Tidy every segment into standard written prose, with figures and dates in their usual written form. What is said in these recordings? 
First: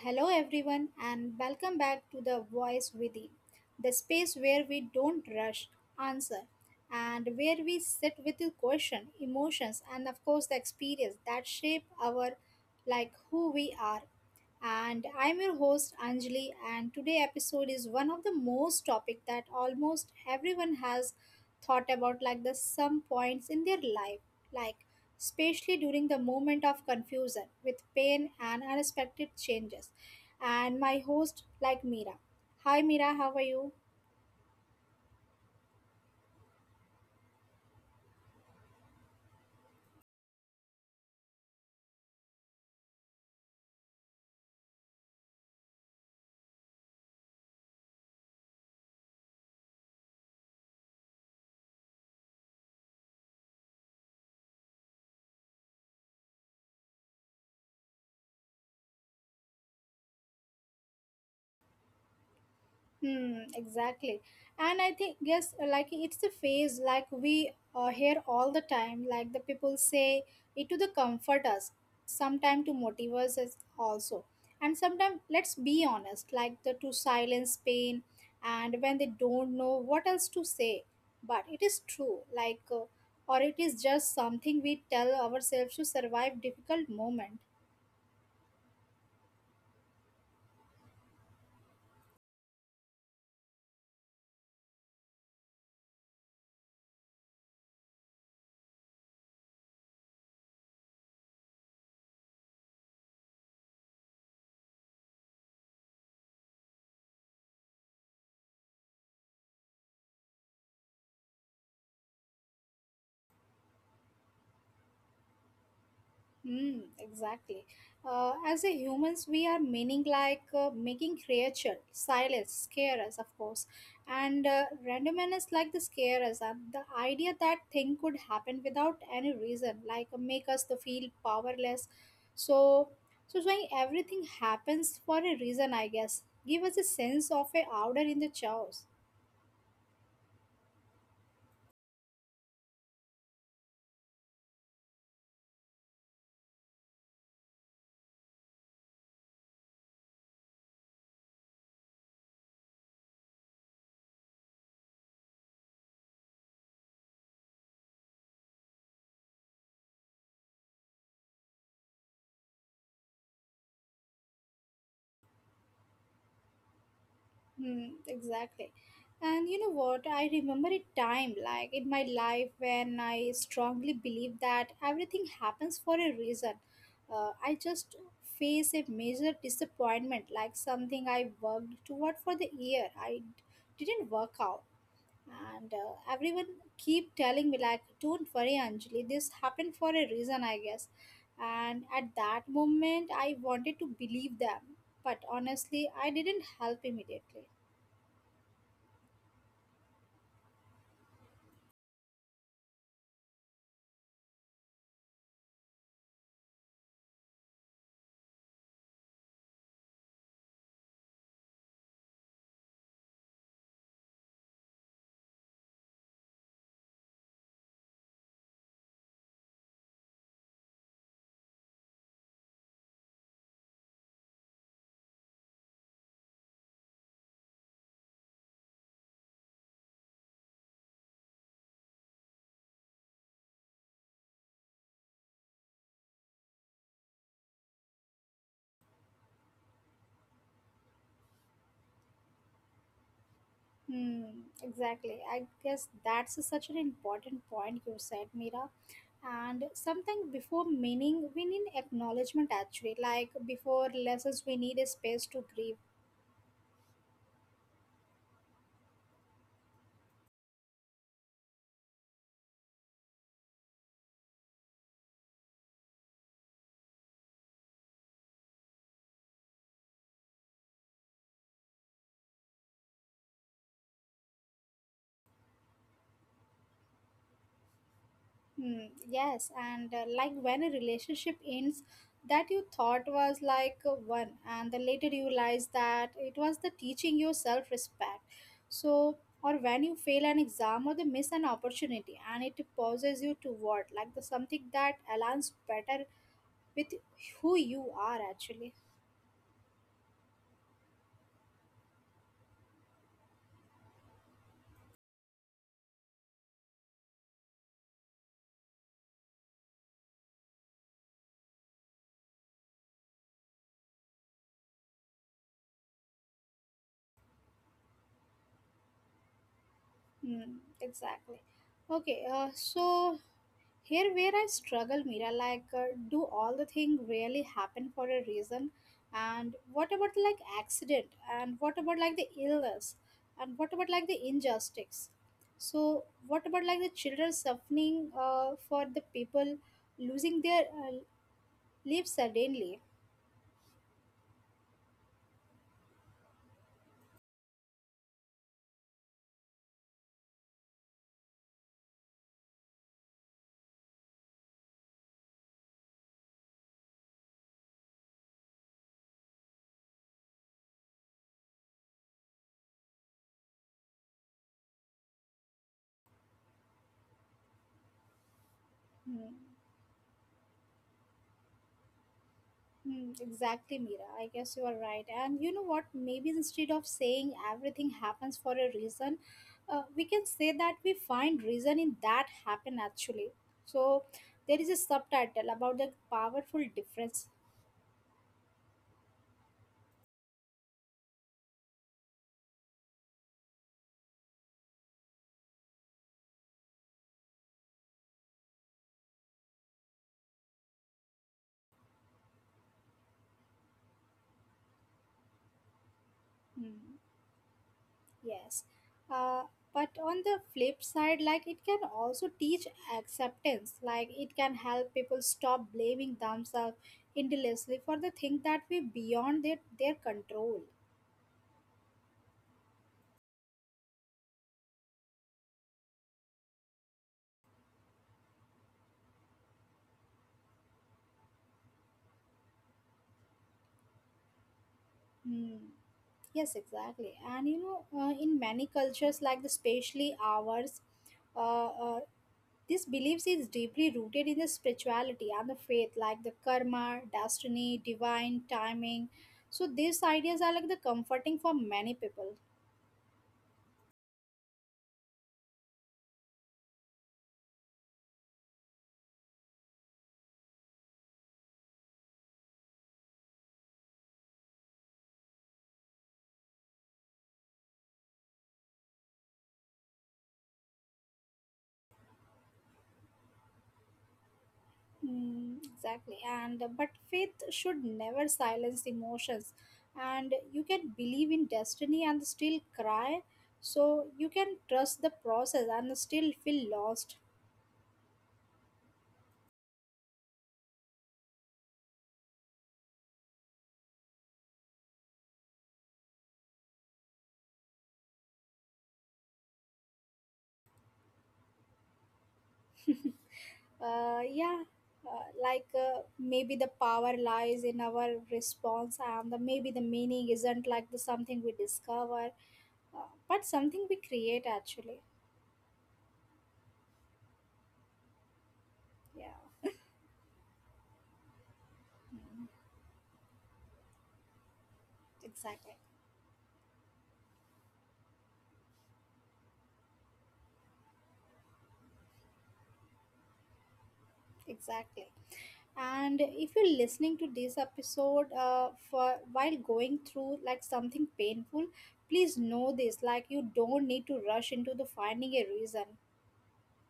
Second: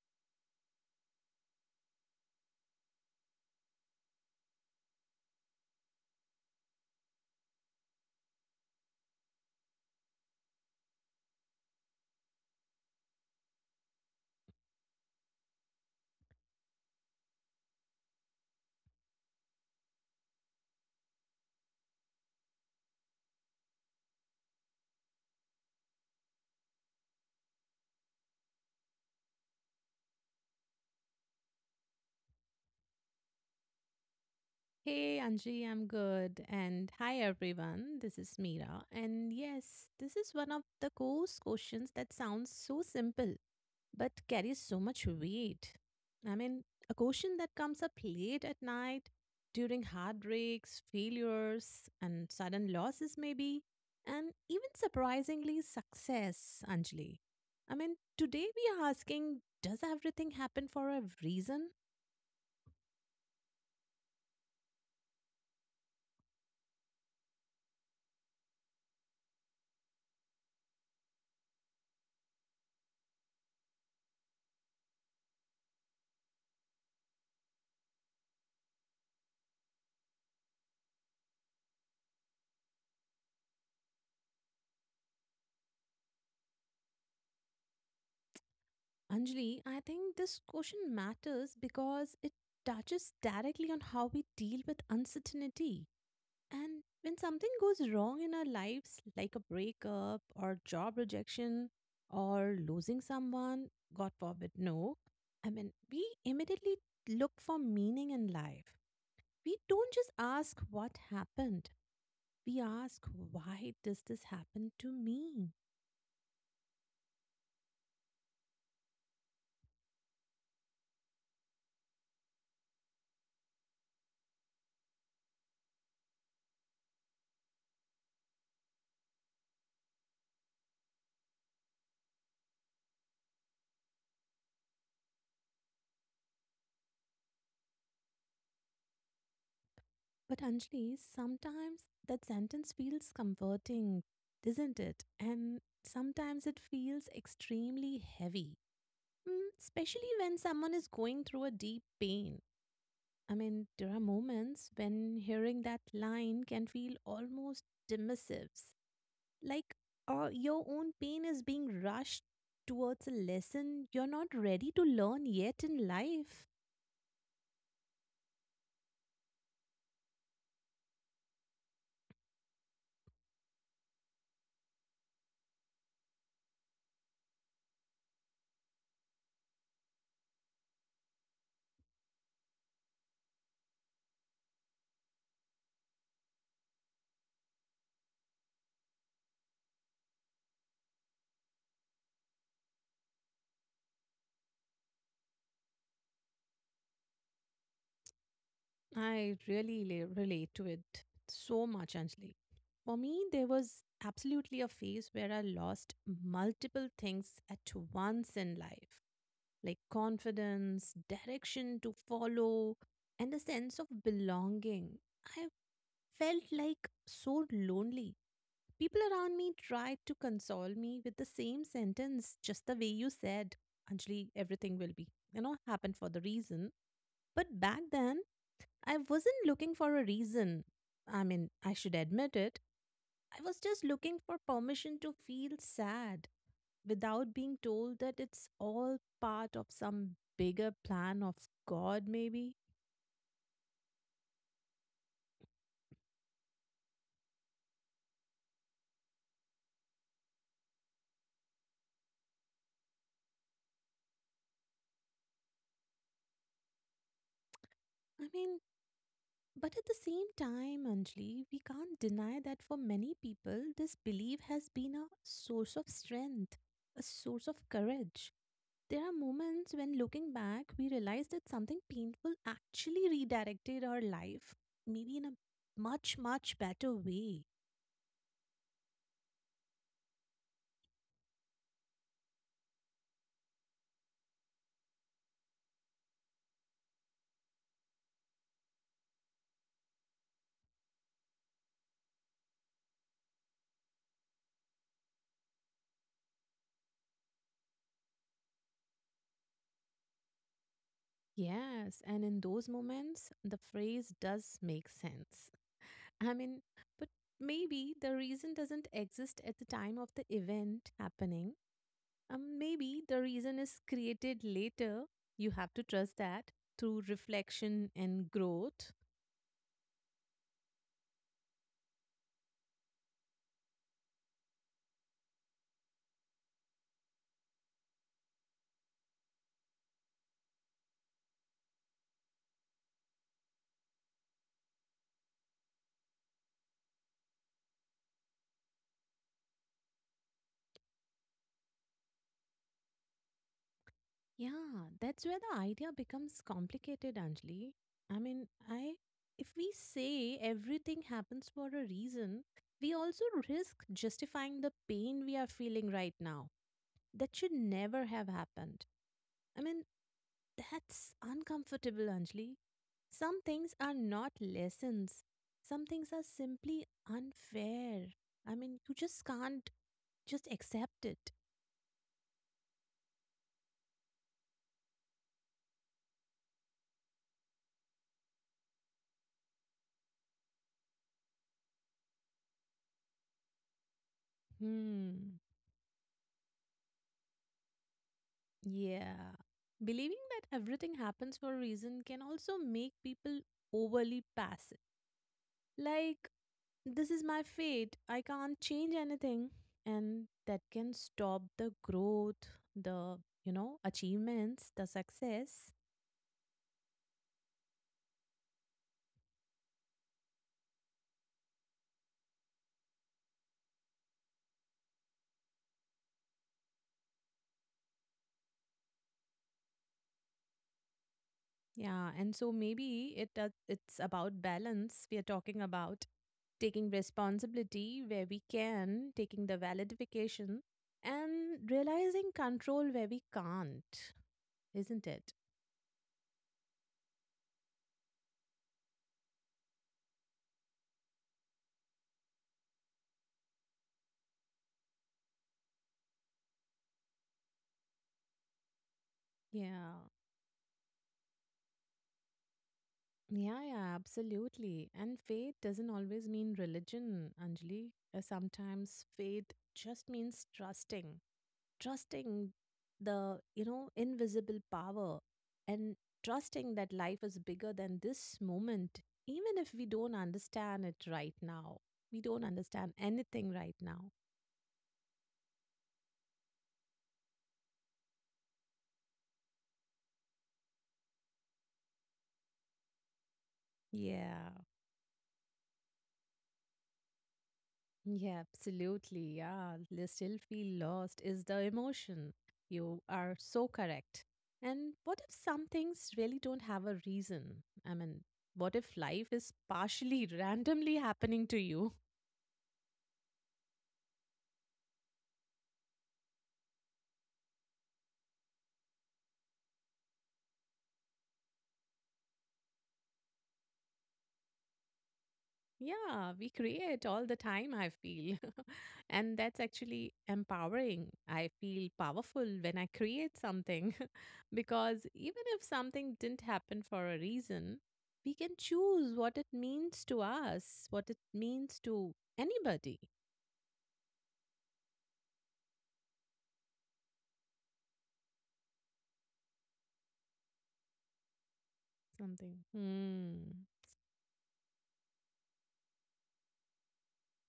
hello everyone, and welcome back to The Voice Within, the space where we don't rush, answer, and where we sit with the question, emotions, and of course the experience that shape our like who we are. And I'm your host Anjali, and today episode is one of the most topic that almost everyone has thought about like the some points in their life, like especially during the moment of confusion with pain and unexpected changes, and my host like Mira. Hi Mira, how are you? Hey Anji, I'm good. And hi everyone, this is Meera. And yes, this is one of the course questions that sounds so simple but carries so much weight. I mean, a question that comes up late at night, during heartbreaks, failures, and sudden losses, maybe, and even surprisingly, success, Anjali. I mean, today we are asking, does everything happen for a reason? Exactly. And I think, yes, like it's the phase like we hear all the time, like the people say it to the comfort us, sometime to motivate us as- also. And sometimes, let's be honest, like the to silence pain and when they don't know what else to say. But it is true, like, or it is just something we tell ourselves to survive difficult moment. Anjali, I think this question matters because it touches directly on how we deal with uncertainty. And when something goes wrong in our lives, like a breakup or job rejection or losing someone, God forbid, no, I mean, we immediately look for meaning in life. We don't just ask what happened, we ask, why does this happen to me? Mm, exactly. As a humans, we are meaning like making creature, silence, scare us, of course, and randomness like the scare us. And the idea that thing could happen without any reason, like make us to feel powerless. So, so saying everything happens for a reason, I guess, give us a sense of a order in the chaos. But Anjali, sometimes that sentence feels comforting, doesn't it? And sometimes it feels extremely heavy, especially when someone is going through a deep pain. I mean, there are moments when hearing that line can feel almost dismissive, like your own pain is being rushed towards a lesson you're not ready to learn yet in life. Exactly. And you know what? I remember a time like in my life when I strongly believed that everything happens for a reason. I just face a major disappointment, like something I worked toward for the year. Didn't work out. And everyone keep telling me like, don't worry, Anjali, this happened for a reason, I guess. And at that moment, I wanted to believe them. But honestly, I didn't help immediately. I really relate to it so much, Anjali. For me, there was absolutely a phase where I lost multiple things at once in life, like confidence, direction to follow, and a sense of belonging. I felt like so lonely. People around me tried to console me with the same sentence, just the way you said, Anjali, everything will be happen for the reason. But back then, I wasn't looking for a reason. I mean, I should admit it. I was just looking for permission to feel sad without being told that it's all part of some bigger plan of God, maybe. Hmm, exactly. I guess that's such an important point you said, Mira. And something before meaning, we need acknowledgement actually. Like before lessons, we need a space to grieve. I mean, but at the same time, Anjali, we can't deny that for many people, this belief has been a source of strength, a source of courage. There are moments when, looking back, we realize that something painful actually redirected our life, maybe in a much, much better way. Yes, and like when a relationship ends, that you thought was like one, and then later you realize that it was the teaching you self respect. So, or when you fail an exam or the miss an opportunity, and it pauses you toward like the something that aligns better with who you are actually. Yes, and in those moments, the phrase does make sense. I mean, but maybe the reason doesn't exist at the time of the event happening. Maybe the reason is created later. You have to trust that through reflection and growth. Mm, exactly. Okay, so here where I struggle, Mira, like, do all the thing really happen for a reason? And what about like accident? And what about like the illness? And what about like the injustice? So what about like the children suffering for the people losing their lives suddenly? Yeah, that's where the idea becomes complicated, Anjali. I mean, I if we say everything happens for a reason, we also risk justifying the pain we are feeling right now. That should never have happened. I mean, that's uncomfortable, Anjali. Some things are not lessons, some things are simply unfair. I mean, you just Hmm. can't just accept it. Hmm, exactly, Mira. I guess you are right. And you know what? Maybe instead of saying everything happens for a reason, we can say that we find reason in that happen actually. So there is a Hmm. subtitle about the powerful difference. Yeah. Believing that everything happens for a reason can also make people overly passive. Like, this is my fate. I can't change anything. And that can stop the growth, the, you know, achievements, the success. Hmm, yes. Uh, but on the flip side, like it can also teach acceptance. Like it can help people stop blaming themselves endlessly for the thing that we beyond their control. Yeah. And so maybe it does, it's about balance. We are talking about taking responsibility where we can, taking the validification and realizing control where we can't, isn't it? Hmm. Yes, exactly. And you know, in many cultures, like the especially ours, uh, uh, this beliefs is deeply rooted in the spirituality and the faith, like the karma, destiny, divine timing. Yeah. So these ideas are like the comforting for many people. Yeah, yeah, absolutely. And faith doesn't always mean religion, Anjali. Sometimes faith just means trusting the invisible power, and trusting that life is bigger than this moment, even if we don't understand it right now. We don't understand anything right now. Mm, exactly. And but faith should never silence emotions, and you can believe in destiny and still cry. Yeah. So you can trust the process and still feel lost. Yeah, absolutely. Yeah, they still feel lost is the emotion. You are so correct. And what if some things really don't have a reason? I mean, what if life is partially randomly happening to you? Yeah, like maybe the power lies in our response and maybe the meaning isn't like the something we discover, uh, but something we create actually. Yeah, we create all the time, I feel. And that's Yeah. actually empowering. I feel powerful when I Mm, create something because even if something exactly. didn't happen for a reason, we can choose what it means to us, what it means to anybody. Exactly. And if you're listening to this episode for while going through like something painful, Something. please know this, Hmm. like you don't need to rush into the finding a reason.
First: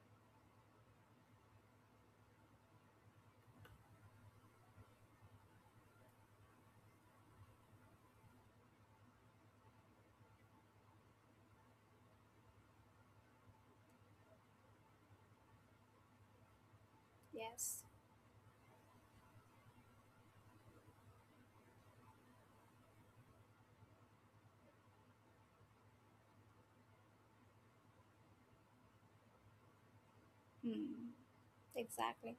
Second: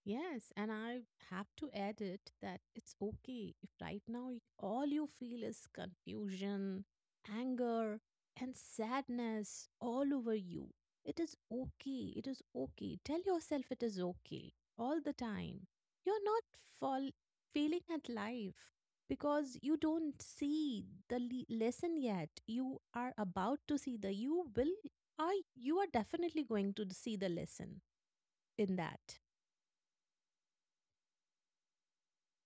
Yes, and I have to add it that it's okay if right now all you feel is confusion, anger, and sadness all over you. It is okay. It is okay. Tell yourself it is okay all the time. You're not fall- failing Yes. at life because you don't see the lesson yet. You are about to see the you will are you are definitely going to see the lesson in that. Hmm. Exactly.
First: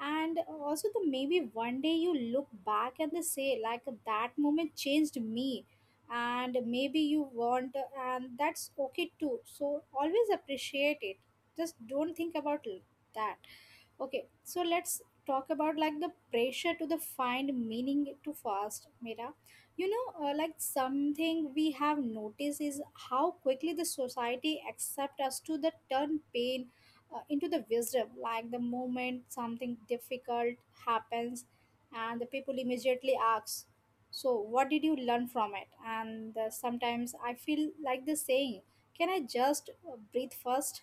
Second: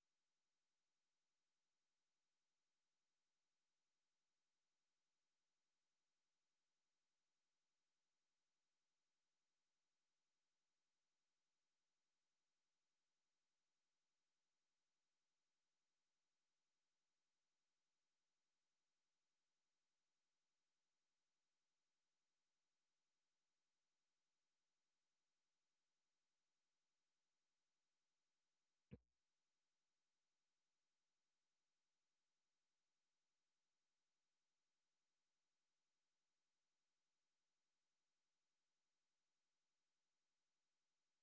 And also the maybe one day you look back and they say like that moment changed me, and maybe you want, and that's okay too, so always appreciate it, just don't think about that. Okay, so let's talk about like the pressure to the find meaning to fast, Mira. You know, like something we have noticed is how quickly the society accept us to the turn pain into the wisdom. Like the moment something difficult happens, and the people immediately ask, "So, what did you learn from it?" And sometimes I feel like the saying, "Can I just breathe first?"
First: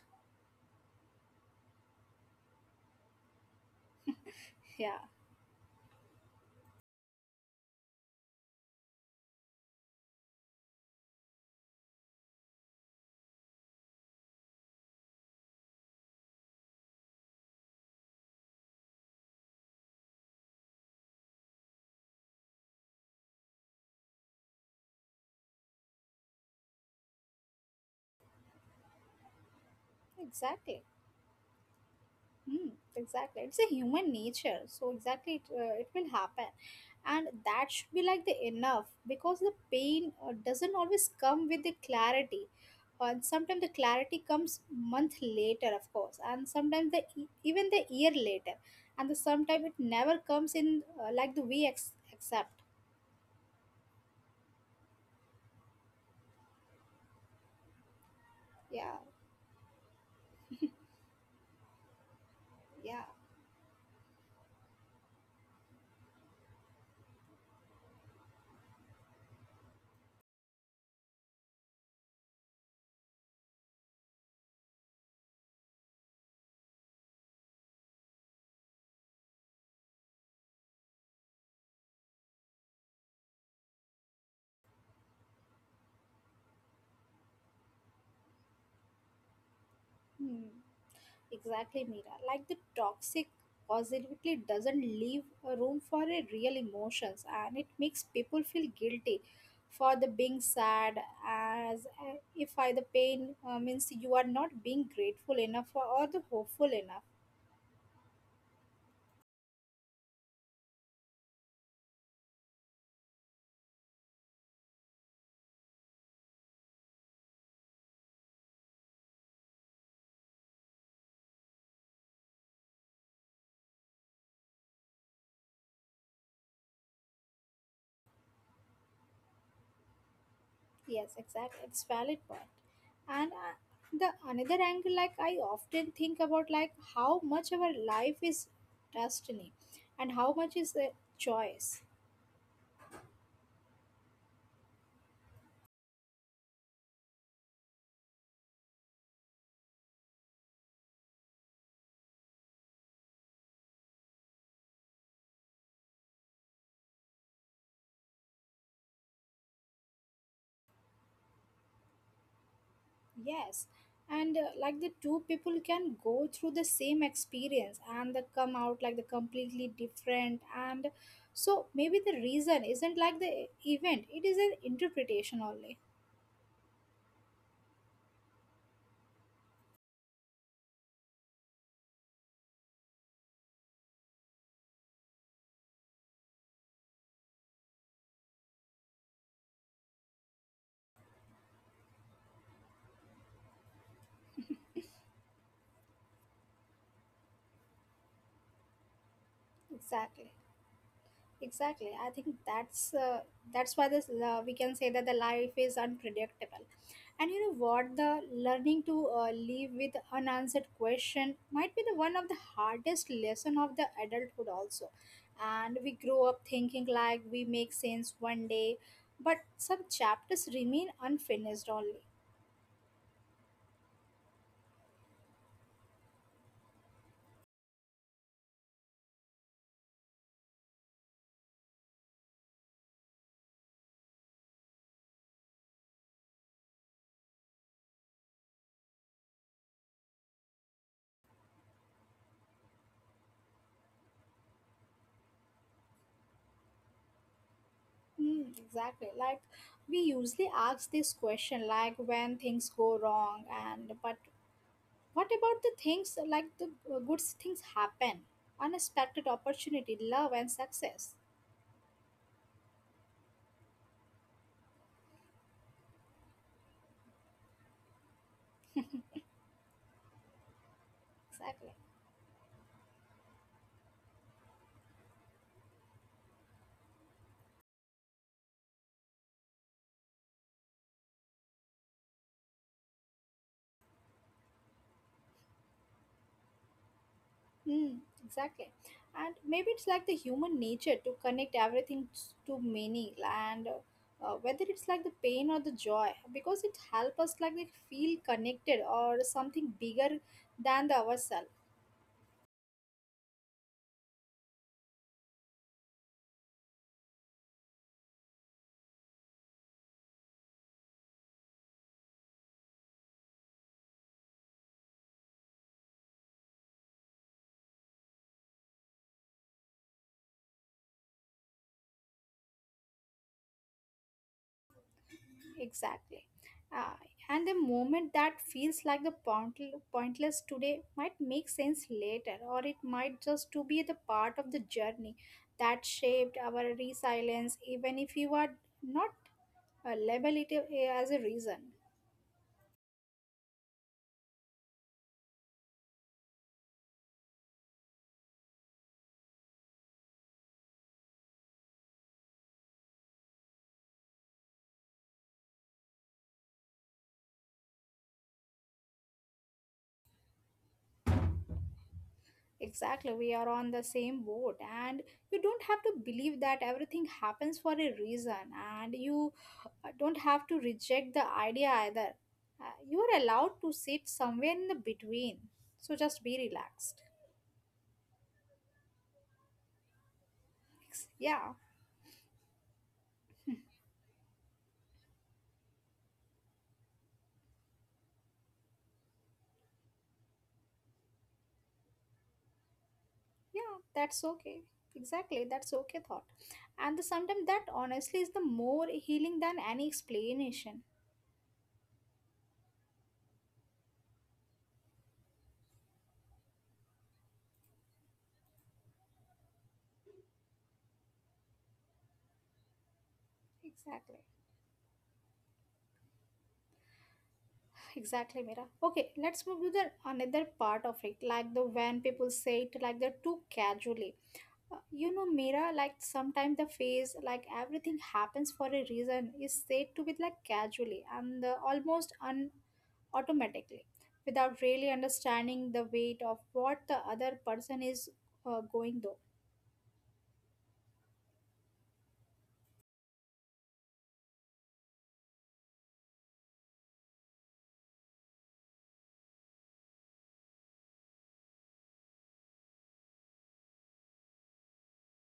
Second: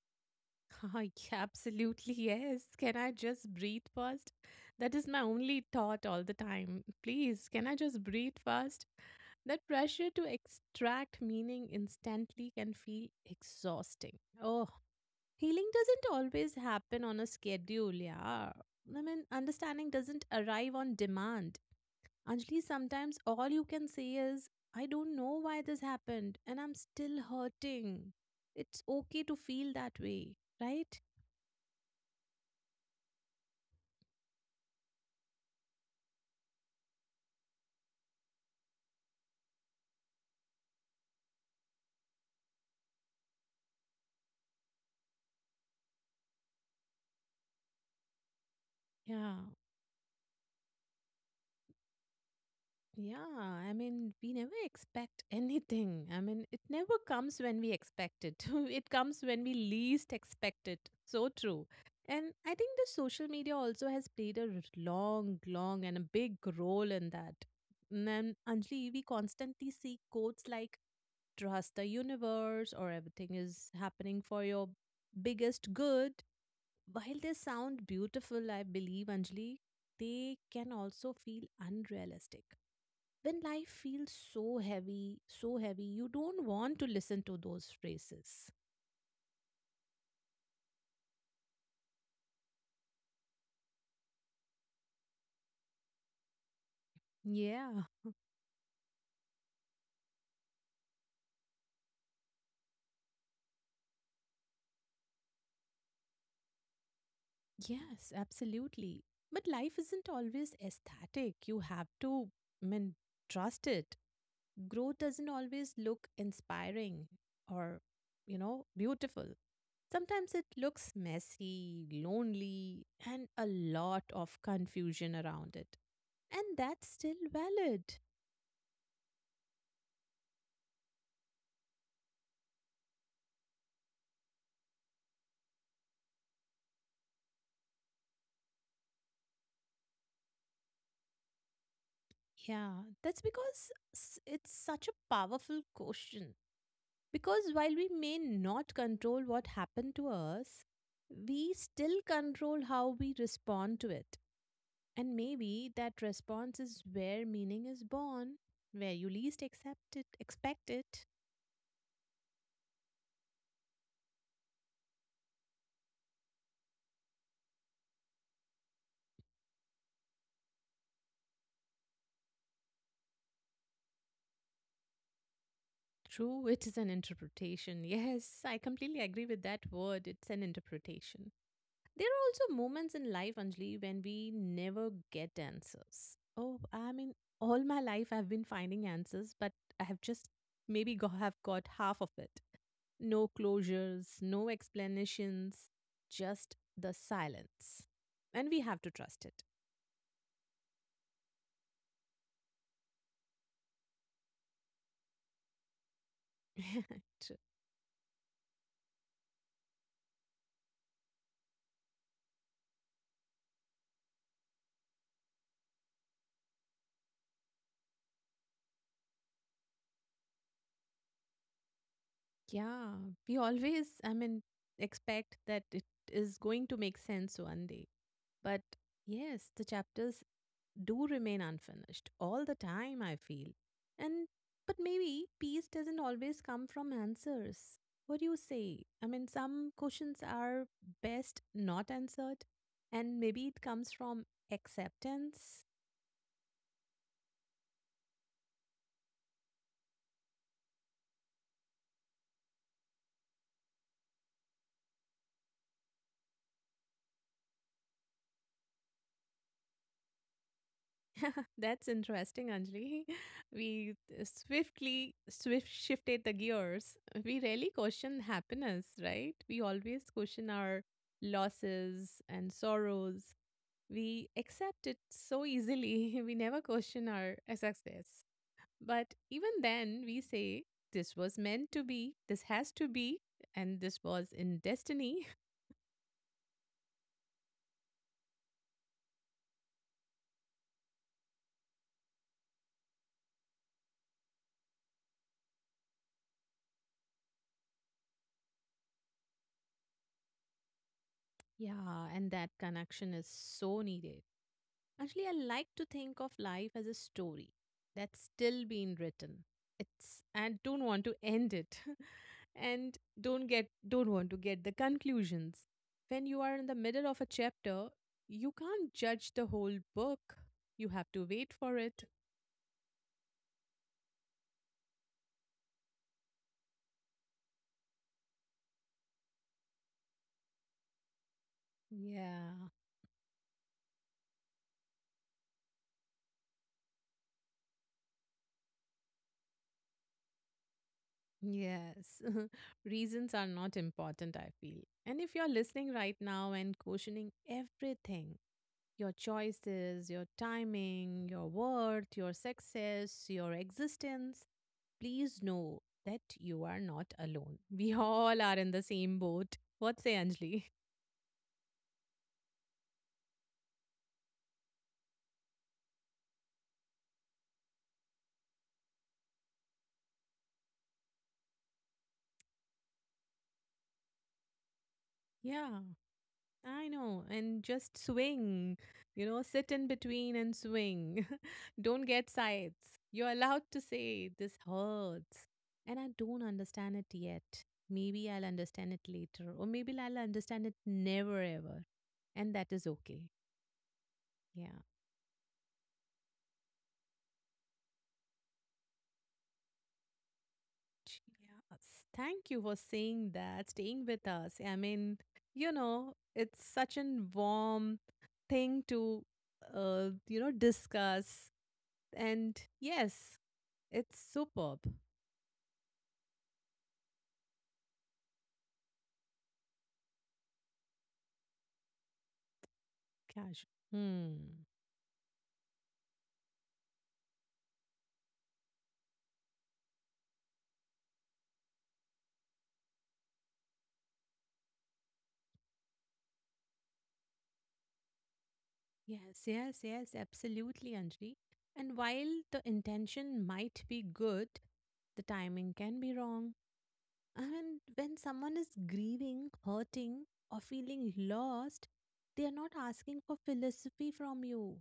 Ah, yeah, absolutely, yes. Can I just breathe first? That Yeah, is my only thought all the time. Please, can I just breathe first? That pressure to extract meaning instantly can feel exhausting. Oh, healing doesn't always happen on a schedule, yeah. I mean, understanding doesn't arrive on demand. Anjali, sometimes all you can say is, I don't know why this happened and I'm still hurting. It's okay to feel that way, exactly. right? Hmm. Exactly. It's a human nature. So exactly, it will happen, and that should be like the enough because the pain doesn't always come with the clarity. And sometimes the clarity comes month later, of course, and sometimes the even the year later, and the Yeah, sometimes it never comes in like the accept. yeah. I mean, we never expect anything. I mean, it never comes when we expect it. Yeah, It comes when we least expect it. So true. And I think the yeah. social media also has played long, long, and a big role in that. And then, Anjali, we constantly see quotes like "trust the universe" or "everything is happening for your biggest good." While they sound beautiful, I believe, Anjali, they can also feel unrealistic. When life feels so heavy, you don't want to listen to those phrases. Hmm. Exactly, Mira. Like the toxic positivity doesn't leave a room for a real emotions, and it Yeah, makes people feel guilty for the being sad, as if I the pain means you are not being grateful enough for, or the hopeful enough. yes, absolutely. But life isn't always aesthetic. You have to, I mean, trust it. Growth doesn't always look inspiring or beautiful. Sometimes it looks messy, lonely, and a lot of confusion around it. And that's still valid. Yes, exactly. It's valid point. And the another angle, like I often think about, like how much our life is destiny, and how much is a choice. Yeah, that's because it's such a powerful question. Because while we may not control what happened to us, we still control how we respond to it. And maybe that response is where meaning is born, where you least accept it, expect it. Yes, and like the two people can go through the same experience and they come out like the completely different. And so maybe the reason isn't like the event, it is an interpretation only. True, it is an interpretation. Yes, I completely agree with that word. It's an interpretation. There are also moments in life, Anjali, when we never get answers. Oh, I mean, all my life I've been finding answers, but I have just maybe have got half of it. No closures, no explanations, just the silence. And we have to trust it. Exactly. Exactly. I think that's why this we can say that the life is unpredictable. And you know True. what? The learning to live with unanswered question might be the one of the hardest lesson of the adulthood also. And we grow up thinking like we make sense one day, but some chapters remain unfinished only. Yeah, we always, I mean, expect that it is going to make sense one day. But yes, the chapters do remain unfinished all the time, I feel. And but maybe peace doesn't always come from answers. What do you say? I mean, some questions are best not answered, and maybe it comes from acceptance. Mm, exactly. Like we usually ask this question like when things go wrong and but what about the things like the good things happen, unexpected opportunity, love, and success? That's interesting, Anjali. We swiftly swift shifted the gears. We rarely question happiness, right? We always question our Exactly. losses and sorrows. We accept it so easily, we never question our success. But even then, we say, this was meant to be, this has to be, and this was in destiny. Hmm. Exactly. And maybe it's like the human nature to connect everything to meaning, and whether it's like the pain or the joy, because it helps us like we feel connected or something bigger than the ourselves. Yeah, and that connection is so needed. Actually, I like to think of life as a story that's still being written. It's and don't want to end it, and don't get don't want to get the conclusions. When you are in the middle of a chapter, you can't judge the whole book. You have to wait for it. Exactly. Uh, and the moment that feels like pointless today might make sense later, or it Yeah. might just to be the part of the journey that shaped our resilience, even if you are not label it as a reason. Yes. Reasons are not important, I feel. And if you're listening right now and questioning everything, your choices, your timing, your worth, your success, your existence, please know that you are not alone. We all are in the same boat. What say, Anjali? Exactly, we are on the same boat, and you don't have to believe that everything happens for a reason, and you don't have to reject the idea either. You are allowed to sit somewhere in the between, so just be Yeah, relaxed. I know. And just swing, sit in between and Yeah, swing. Don't get sides. You're allowed to say, this hurts. And I don't understand it yet. Maybe I'll understand it later, or maybe I'll understand it never ever. And that is yeah, okay. that's okay. Exactly, Yeah. that's okay thought, and sometimes that honestly is the more healing than any explanation. Yes, thank you for saying that, staying with us. I mean, you know, it's such a warm thing to discuss. And yes, Exactly. it's superb. Exactly, Mira. Okay, let's move to the another part of it, like the when people say it like they're too casually. Casual. Hmm. You know, Mira, like sometimes the phase, like everything happens for a reason, is said to be like casually and almost un automatically, without really understanding the weight of what the other person is going through. Yes, yes, yes, absolutely, Anjali. And while the intention might be good, the timing can be wrong. And when someone is grieving, hurting, or feeling lost, they are not asking for philosophy from you.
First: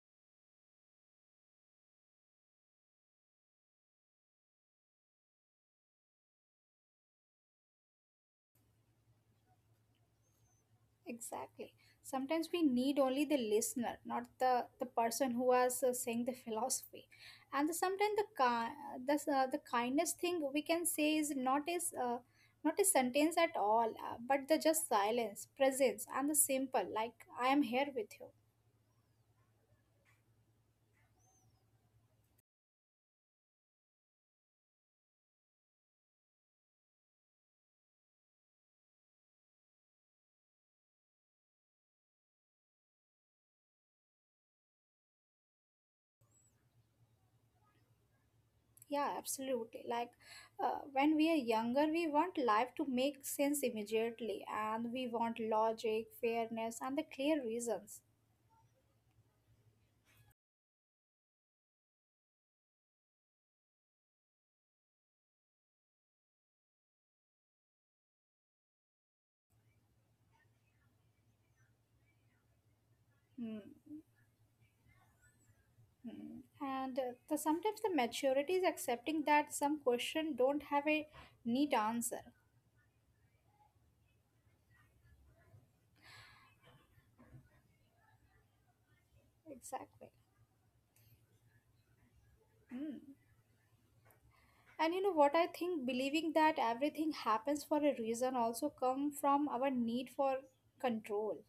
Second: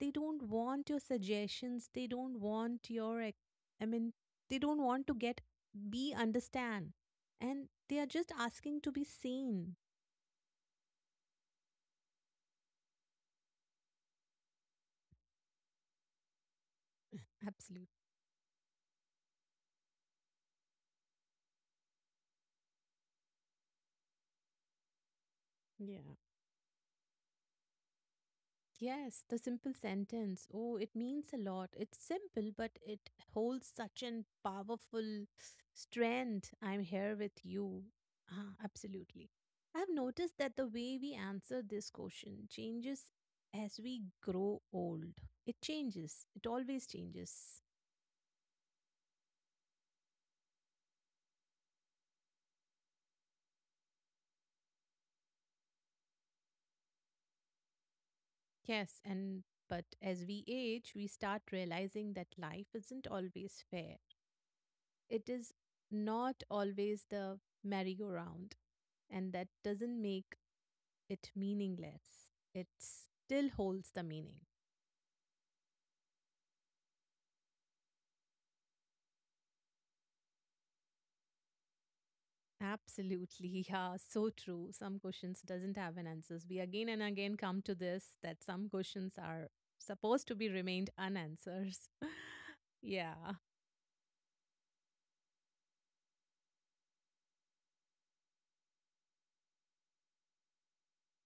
They don't want your suggestions. They don't want your, I mean, they don't want to get, be understand. And they are just asking to be seen. Exactly. Sometimes we need only the listener, not the person who was saying the philosophy. And Absolutely. sometimes the kindness thing we can say is not a sentence at all, but the just silence, presence, Yeah. and the simple like I am here with you. Yes, the simple sentence. Oh, it means a lot. It's simple, but it holds such an powerful strength. I'm here with you. Ah, absolutely. I've noticed that the way we answer this question changes as we grow old. It changes. It always changes. Yeah, absolutely. Like when we are younger, we want life to make sense immediately, and we want logic, fairness, and the clear reasons. Yes, and but as we age, we start realizing that life isn't always fair. It is not always the merry-go-round, and that doesn't make it meaningless. It Hmm. still holds the meaning. Mm. And sometimes the maturity is accepting that some question don't have a neat answer. Absolutely, yeah, so true. Some questions doesn't have an answers. We again and again come to this that some questions are Exactly. supposed to be remained unanswered. Mm. Yeah. And you know what I think believing that everything happens for a reason also come from our need for control.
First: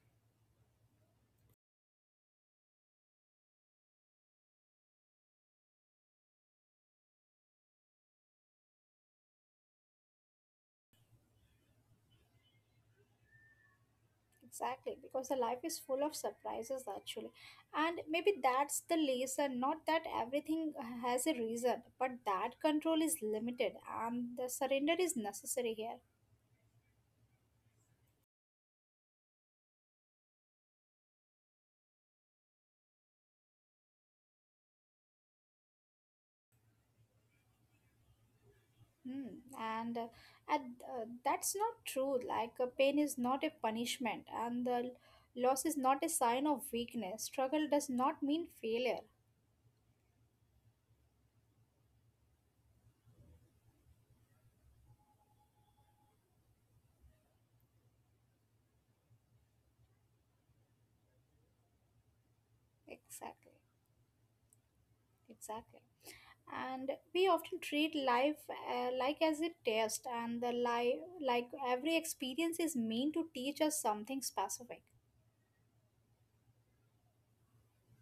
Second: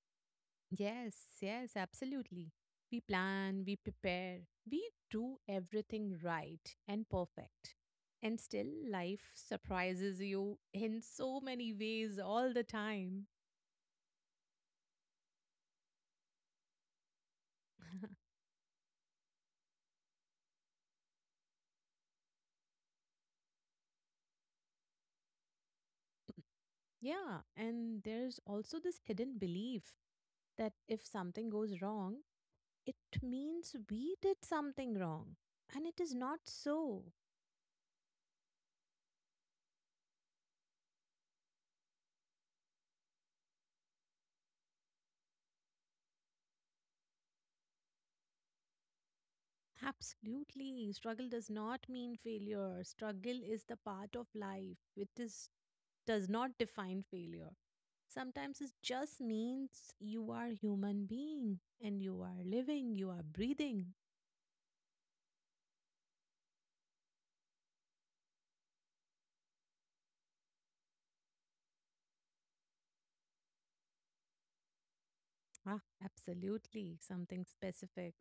Yes, yes, absolutely. We plan, we prepare, we do everything right and perfect. And still, life surprises you in so many ways all the time. Exactly, because the life is full of surprises actually. And maybe that's the lesson, not that everything has a reason, but that control is limited and the surrender is necessary here. Yeah, and there's also this hidden belief that if something goes wrong, it means we did something wrong. And it is not so. Hmm. And that's not true. Like, pain is not a punishment, and loss is not a sign of weakness. Struggle does not mean failure. Absolutely. Struggle does not mean failure. Struggle is the part of life. It is does not define failure. Sometimes it just means you are human being and you are living, you are Exactly. breathing. Exactly. And we often treat life like as a test, and the life like every experience is meant to teach us something specific. Ah, absolutely. Something specific.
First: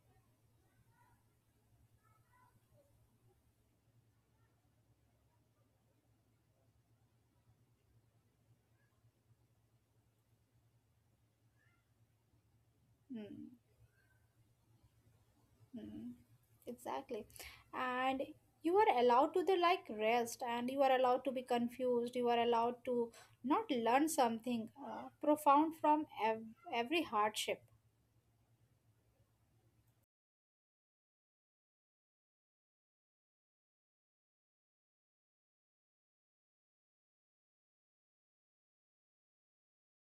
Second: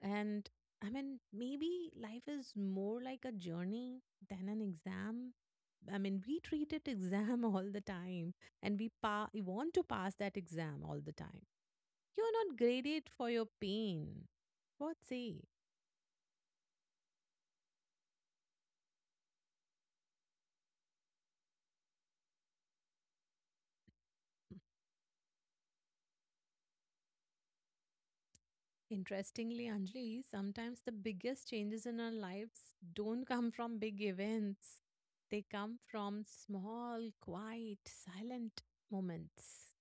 And I mean, maybe life is more like a journey than an exam. I mean, we treat it exam all the time and we want to pass that exam all the time. You're not graded for your Hmm. pain. What say? Mm, exactly. And you are allowed to the like rest and you are allowed to be confused. You are allowed to not learn something profound from every hardship. Interestingly, Anjali, sometimes the biggest changes in our lives don't come from big events. They come from small, quiet, silent moments.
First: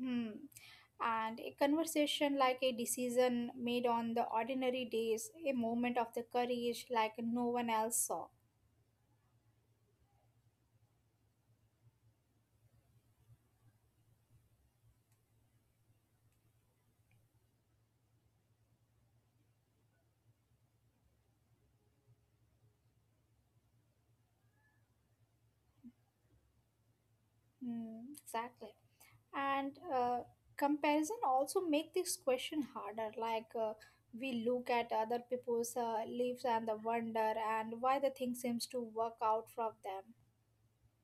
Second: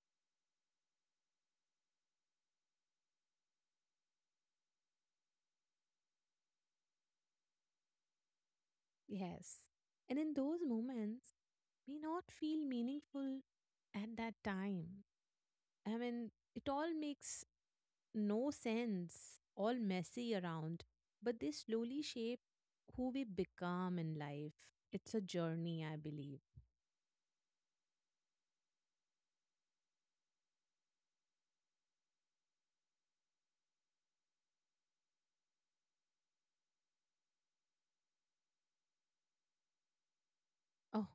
Hmm. And a conversation like a decision made on the ordinary days, a moment of the courage like no one else saw. Yes. And in those moments, may not feel meaningful at that time. I mean, it all makes no sense, all messy around, but they slowly shape who we become in life. It's a journey, I believe. Hmm. exactly. and Comparison also make this question harder like we look at other people's lives and the wonder and why the thing seems to work out from them. Oh,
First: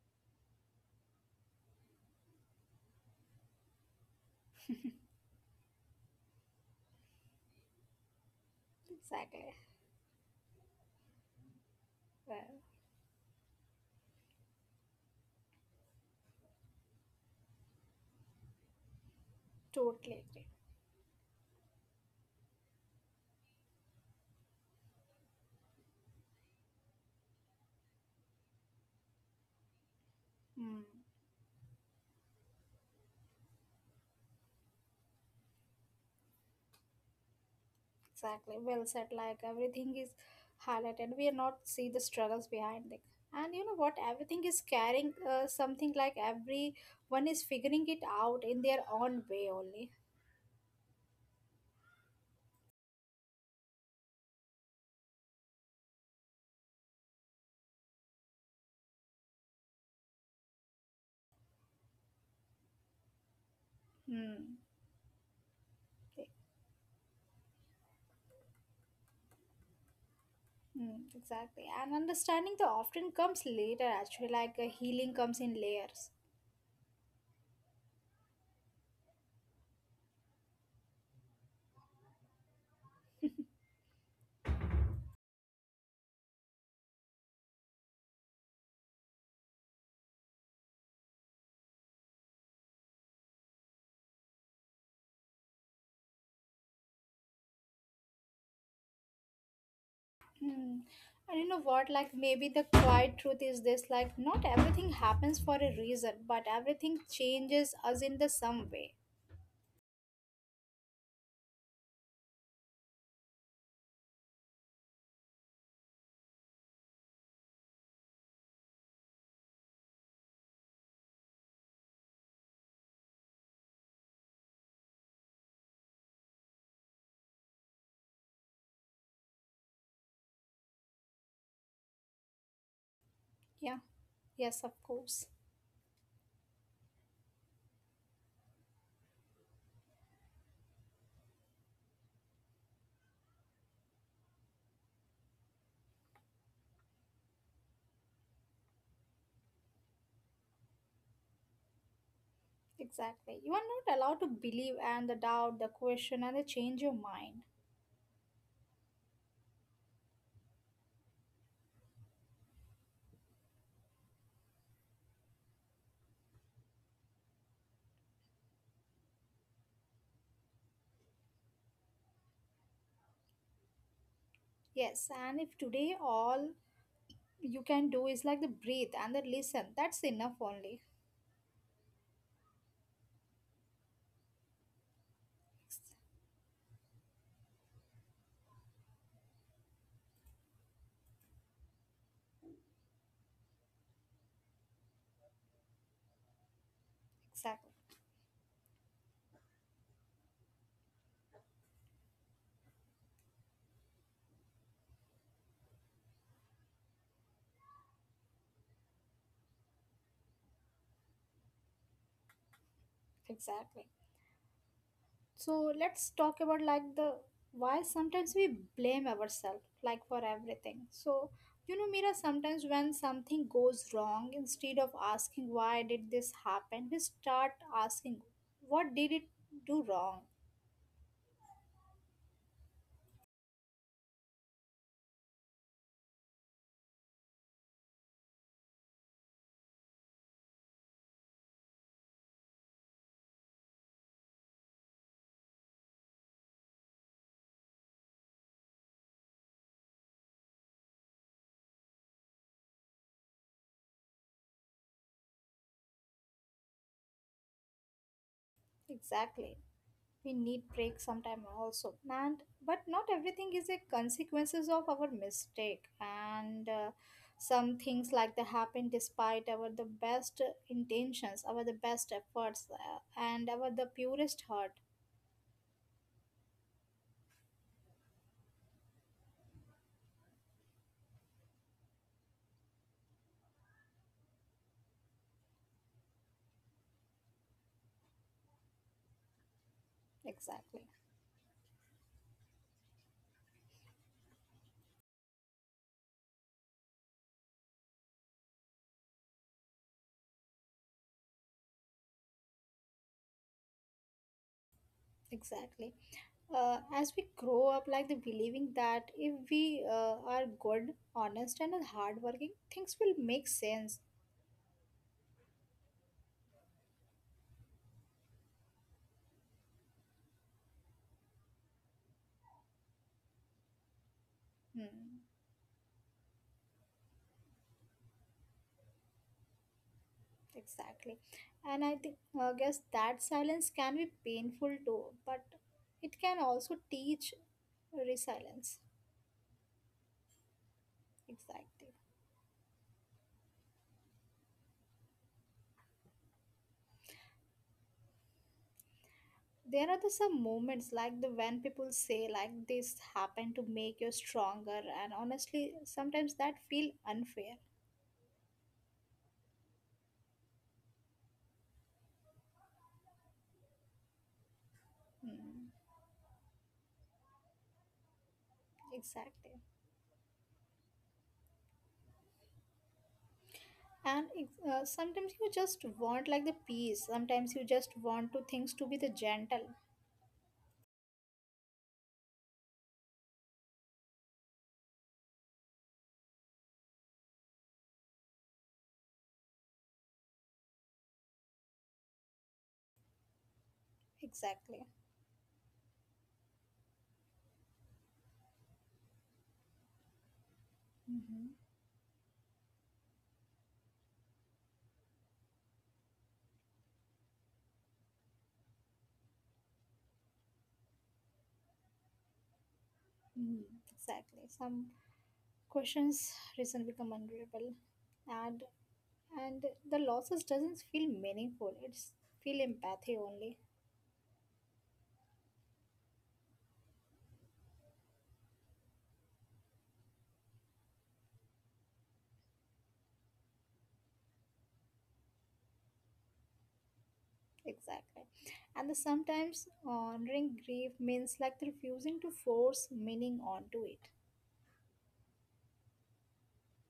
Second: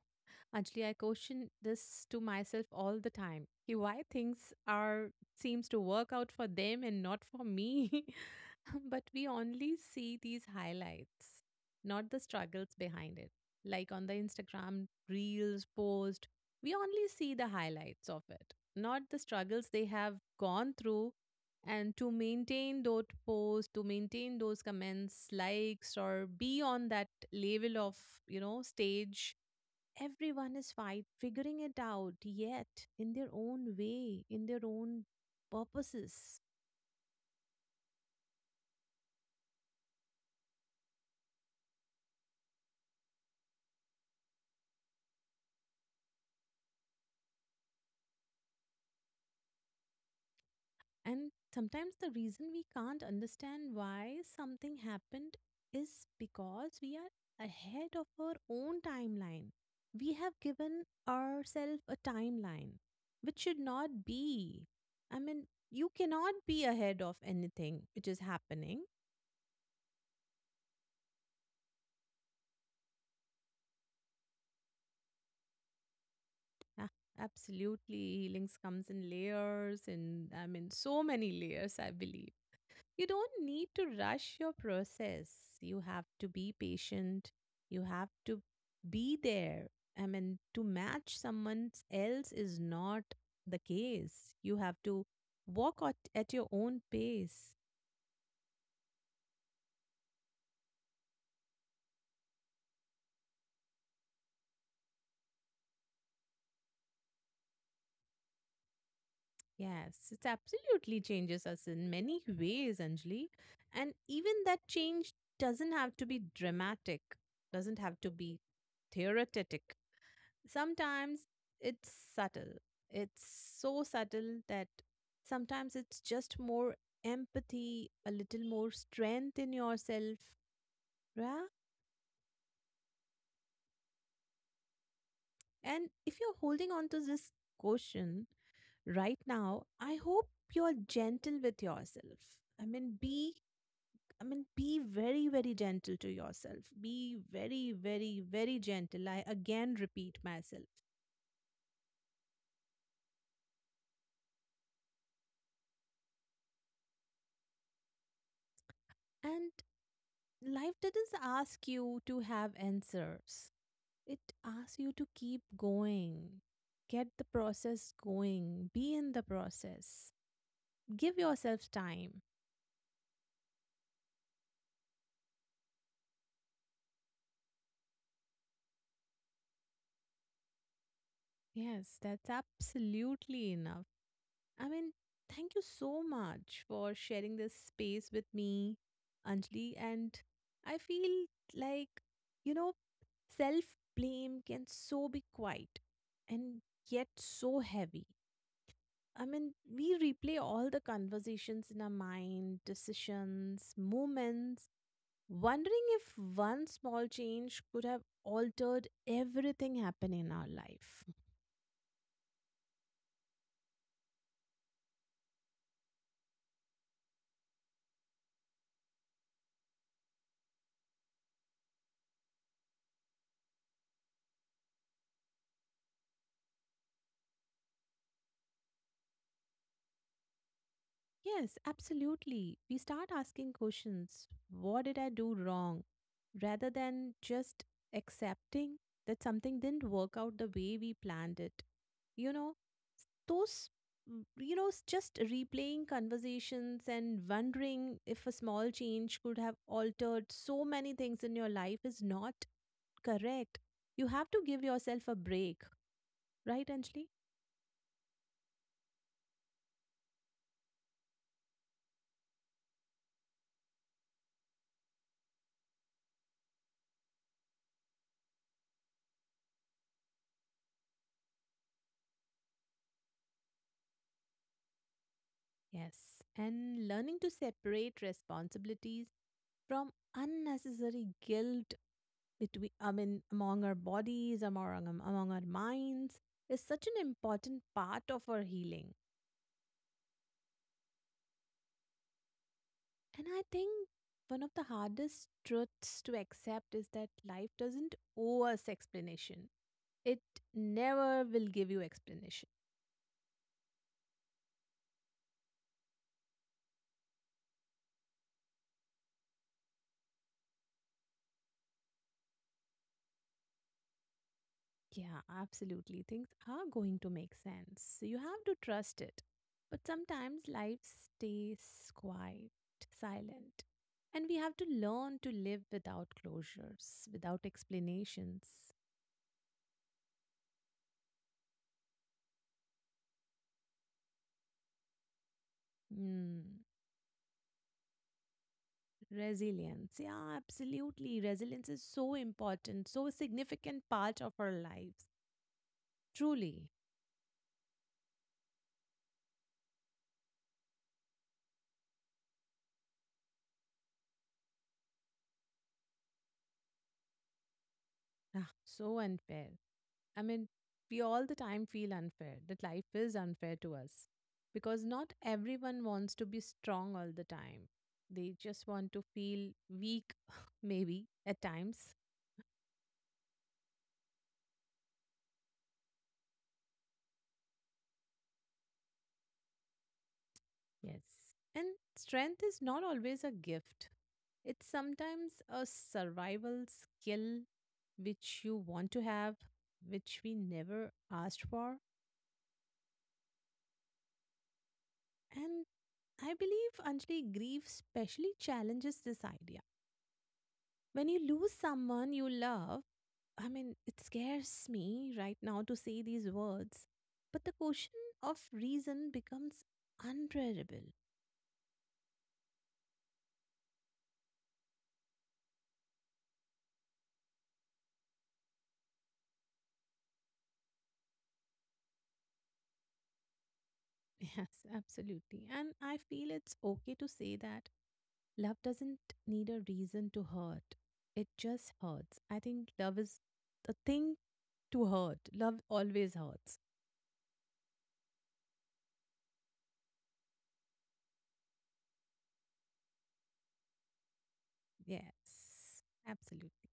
actually, I question this to myself all the time. Ki Why things are seems to work out for them and not for me? but we Exactly. only see these highlights, not the Well, struggles behind it. Like on the Instagram reels post, we only see the highlights of it, not the struggles they have totally agree. gone through. And to maintain those posts, to maintain those comments, likes, or be on that level of, you know, stage, everyone is Hmm, fight figuring it out yet in their own way, in their own purposes. exactly. Well said, like everything is highlighted, we are not see the struggles behind it. And you know what, everything is carrying something, like everyone is figuring it out in their own way only. And sometimes the reason we can't understand why something happened is because we are ahead of our own timeline. We have given ourselves a timeline, which should not Hmm. be. I mean, you cannot be ahead of anything which is happening. Mm, exactly. And understanding the often comes later, actually, like healing comes in layers. Ah, absolutely. Healings comes in layers and I mean so many layers, I believe. You don't need to rush your process. You have to be patient. You have to be there. I mean, to match someone else is not the case. You have to walk at your own pace. Mm. And you know what? Like, maybe the quiet truth is this, like, not everything happens for a reason, but everything changes us in the some way. Yes, it absolutely changes us in many ways, Anjali. And even that change doesn't have to be dramatic, doesn't have to be theoretic. Sometimes it's subtle. It's so subtle that sometimes it's just more empathy, a little more strength in yourself. Yeah. Yeah, yes, of course. And if you're holding on to this question right now, I hope you're gentle with yourself. I mean, be. I mean, be very, very gentle to yourself. Be very, very, very gentle. I again repeat myself. Exactly. You are not allowed to believe and the doubt, the question, and the change your mind. And life didn't ask you to have answers. It asks you to keep going, get the process going, be in the process, give yourself time. Yes, and if today all you can do is like the breathe and the listen, that's enough only. Yes, that's absolutely enough. I mean, thank you so much for sharing this space with me, Anjali. And I feel like, you know, self blame can so be quiet and yet so Exactly. heavy. I mean, we replay all the conversations in our mind, decisions, moments. Wondering if one small change could have altered everything happening in our life. Exactly. So let's talk about like the why sometimes we blame ourselves like for everything. So you know, Mira, sometimes when something goes wrong, instead of asking why did this happen, we start asking, what did it do wrong? Yes, absolutely. We start asking questions. What did I do wrong? Rather than just accepting that something didn't work out the way we planned it. You know, those you know just replaying conversations and wondering if a small change could have altered so many things in your life is not correct. You have to give yourself a break, right, Anjali? Exactly, we need breaks sometime also. And but not everything is a consequences of our mistake, and some things like that happen despite our the best intentions, our the best efforts and our the purest heart. Yes. And learning to separate responsibilities from unnecessary guilt between I mean among our bodies among our minds is such an important part of our healing. Exactly. And I think one of the hardest truths to accept is that life doesn't owe us explanation. It never will give you explanation. Exactly. As we grow up, like the believing that if we are good, honest and hardworking, things will make sense. Yeah, absolutely. Things are going to make sense. You have to trust it. But sometimes life stays quiet, silent. And we have to Hmm. learn to live without closures, without explanations. Exactly. And I think, I guess that silence can be painful too, but it Hmm. can also teach resilience. Resilience. Yeah, absolutely. Resilience is Exactly. so important, so significant part of our lives. Truly. There are the some moments like the when people say like this happened to make you stronger, and honestly, sometimes that feel unfair. Ah, so unfair. I mean, we all the time feel unfair, that life is unfair to us because not Mm, everyone wants to be strong all the time. They just want to feel exactly. weak, maybe at times. And sometimes you just want like the peace. Sometimes you just want to things to be the gentle. Yes. And strength is not always a gift, it's sometimes a survival skill which you want to have, which we never asked for. Exactly. And I believe Anjali grief specially challenges this idea. When you Mm-hmm. lose someone you love, I mean, it scares me right now to say these words, but the question of reason becomes unbearable. Mm, exactly. Some questions reason become unbearable, and and the losses doesn't feel meaningful, it's feel empathy only. Yes, absolutely. And I feel it's okay to say that love doesn't need a reason to hurt. It just hurts. I think love is the thing to hurt. Love always hurts. Exactly. And the sometimes honoring grief means like the refusing to force meaning onto it. Yes, absolutely.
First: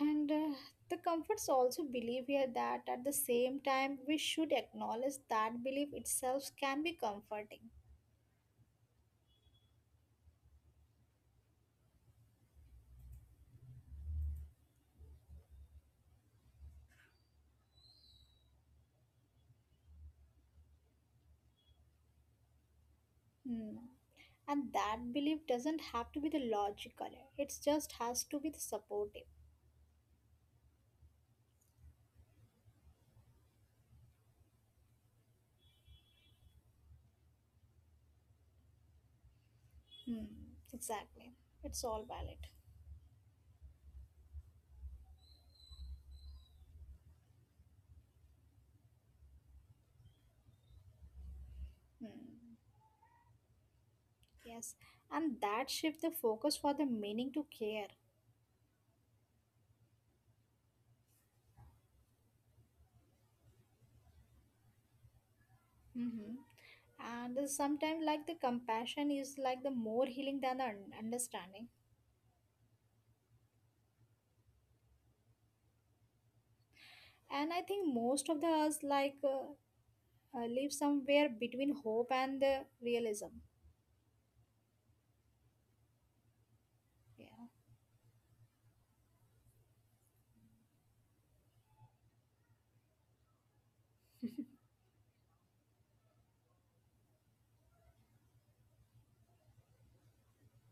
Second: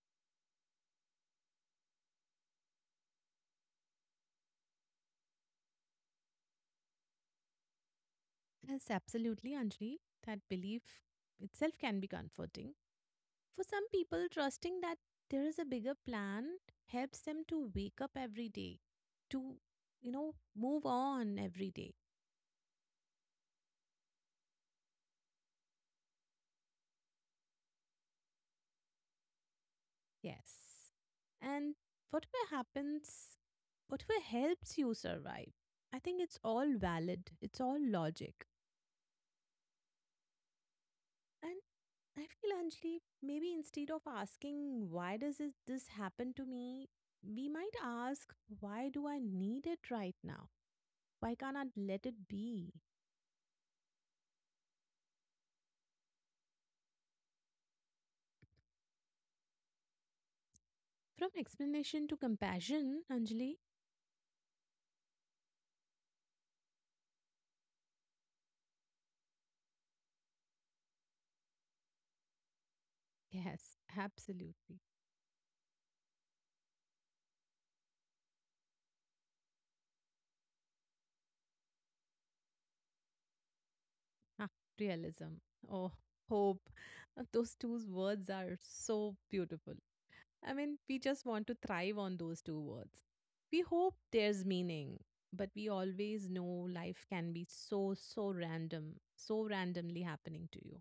And the comforts also believe here that at the same time we should acknowledge that belief itself can be comforting. Yes, absolutely, Anjali. That belief itself can be comforting. For some people, trusting that there is a bigger plan helps them to wake up every day, to, you know, move on every day. Hmm. And that belief doesn't have to be the logical, it just has to be the supportive. Yes. And whatever happens, whatever helps you survive, I think it's all valid. It's all logic. Hmm, exactly. And It's all I valid. feel, Anjali, maybe instead of asking, why does it, this happen to me? We might ask, why do I need it right now? Why can't I let it Hmm, be? yes. And that shift the focus for the meaning to care. From explanation to compassion, Anjali. Mm-hmm. And sometimes, like the compassion is like the more healing than the understanding. Yes, absolutely. And I think most of the us live somewhere between hope and the realism. Ah, realism. Oh, hope. Those Yeah, two words are so beautiful. I mean, we just want to thrive on those two words. We hope there's meaning, but we always know life can be so, so random, so randomly happening to you.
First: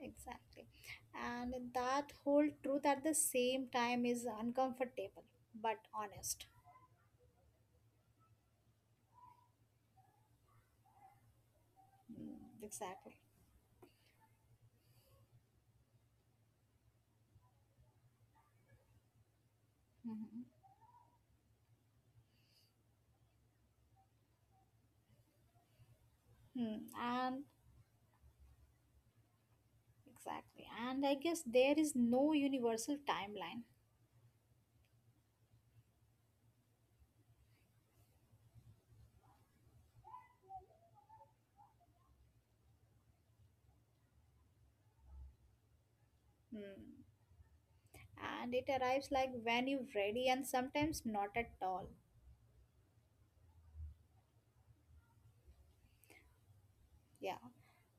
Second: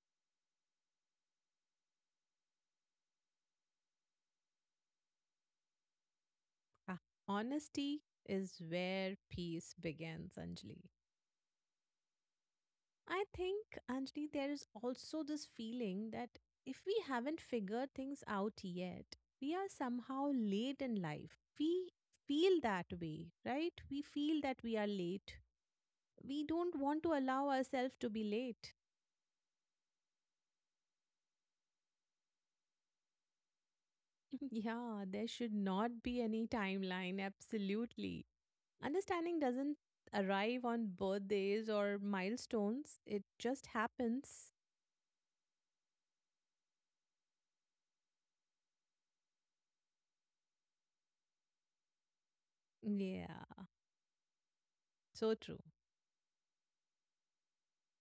exactly. And that whole truth at the same time is uncomfortable but honest. Ah, honesty is where peace begins, Anjali. Hmm, exactly. I think, Anjali, there is also this feeling that if we haven't figured things out yet, we are somehow Mm-hmm. late in life. We feel that way, right? We feel that we are late, we don't Hmm. want to And allow ourselves to be late. exactly. And I guess there is no universal timeline. yeah, there should not be any timeline, absolutely. Understanding doesn't arrive on birthdays or milestones, it just happens. Hmm. And it arrives like when you're ready and sometimes not at all. Yeah, so true. Yeah.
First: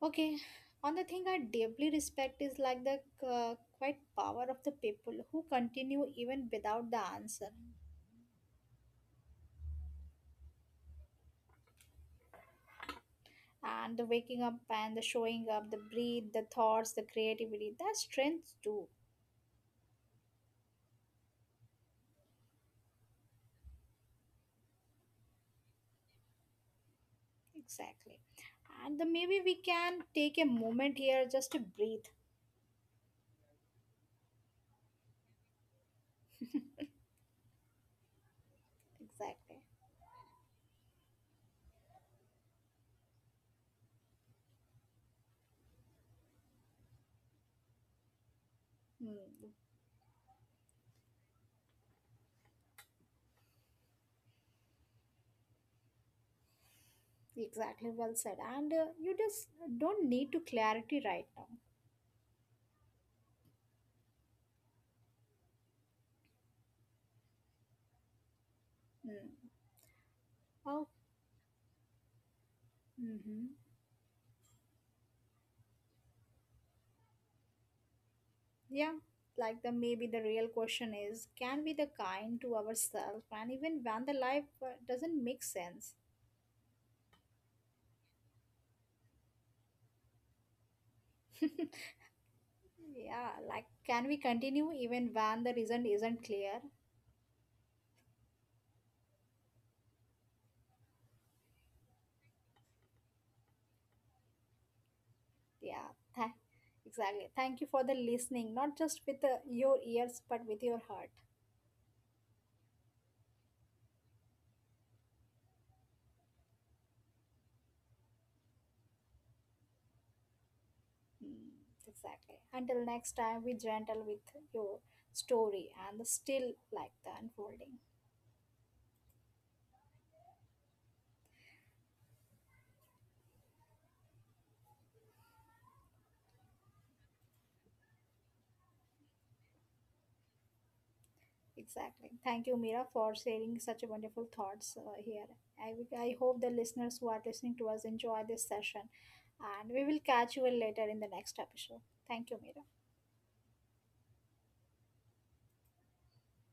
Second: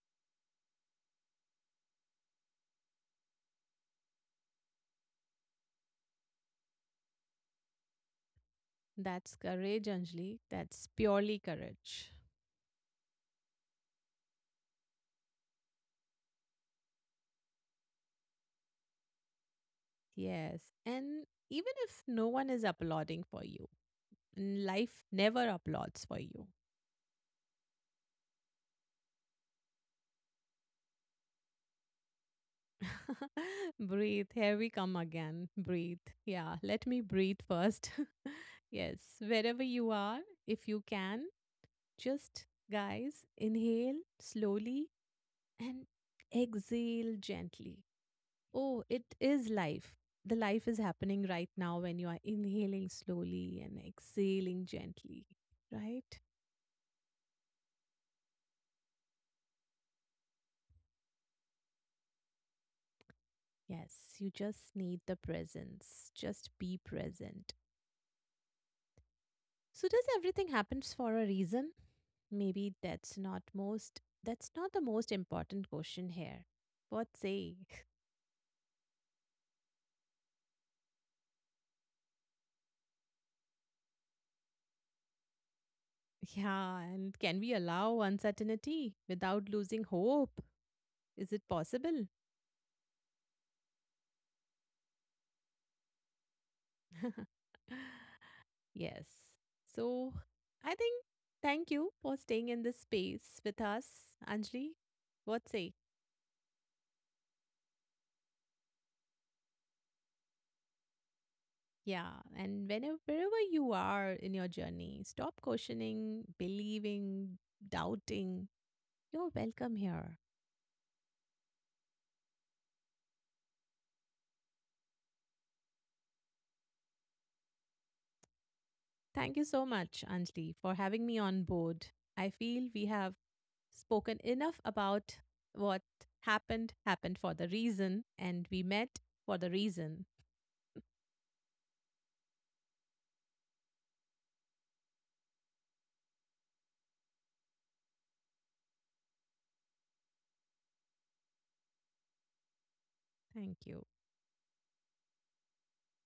Okay. On the thing I deeply respect is like the quite power of the people who continue even without the answer. That's courage, Anjali. That's purely courage. And the waking up and the showing up, the breathe, the thoughts, the creativity, that strength too. Yes. And even if no one is applauding for you, and life never applauds for you, Exactly. And the, maybe we can take a moment here just to breathe. breathe. Here we come again. Breathe. Yeah, let me breathe first. yes, Exactly. wherever you are, if you can, just guys, inhale slowly and exhale gently. Oh, it is Hmm. life. The life is happening right now when you are inhaling slowly and exhaling gently, right? Exactly, well said. And you just don't need to clarity right now. Yes, you just need the presence. Just be present. Mm. So, does everything Oh, happens for a reason? Maybe mm-hmm. That's not the most important question here. What say? Yeah. Like the maybe the real question is, can we the kind to ourselves and even when the life doesn't make sense? Yeah, and can we allow uncertainty without losing hope? Is it possible? Yeah, like can we continue even when the reason isn't clear? yes. So I think thank you for staying in this space with us, Anjali. What say? Yeah, tha- exactly. Thank you for the listening, not just with your ears but with your heart. Yeah, and whenever wherever you are in your journey, stop questioning, believing, doubting. You're welcome here. Mm, exactly. Until next time, be gentle with your story and still like the unfolding. Thank you so much, Anjali, for having me on board. I feel we have spoken enough about what happened, happened for the reason, and we met for the reason. Exactly. Thank you, Mira, for sharing such a wonderful thoughts here. I hope the listeners who are listening to us enjoy this session, and we will catch you later in the next episode. Thank you, Mira. Thank you.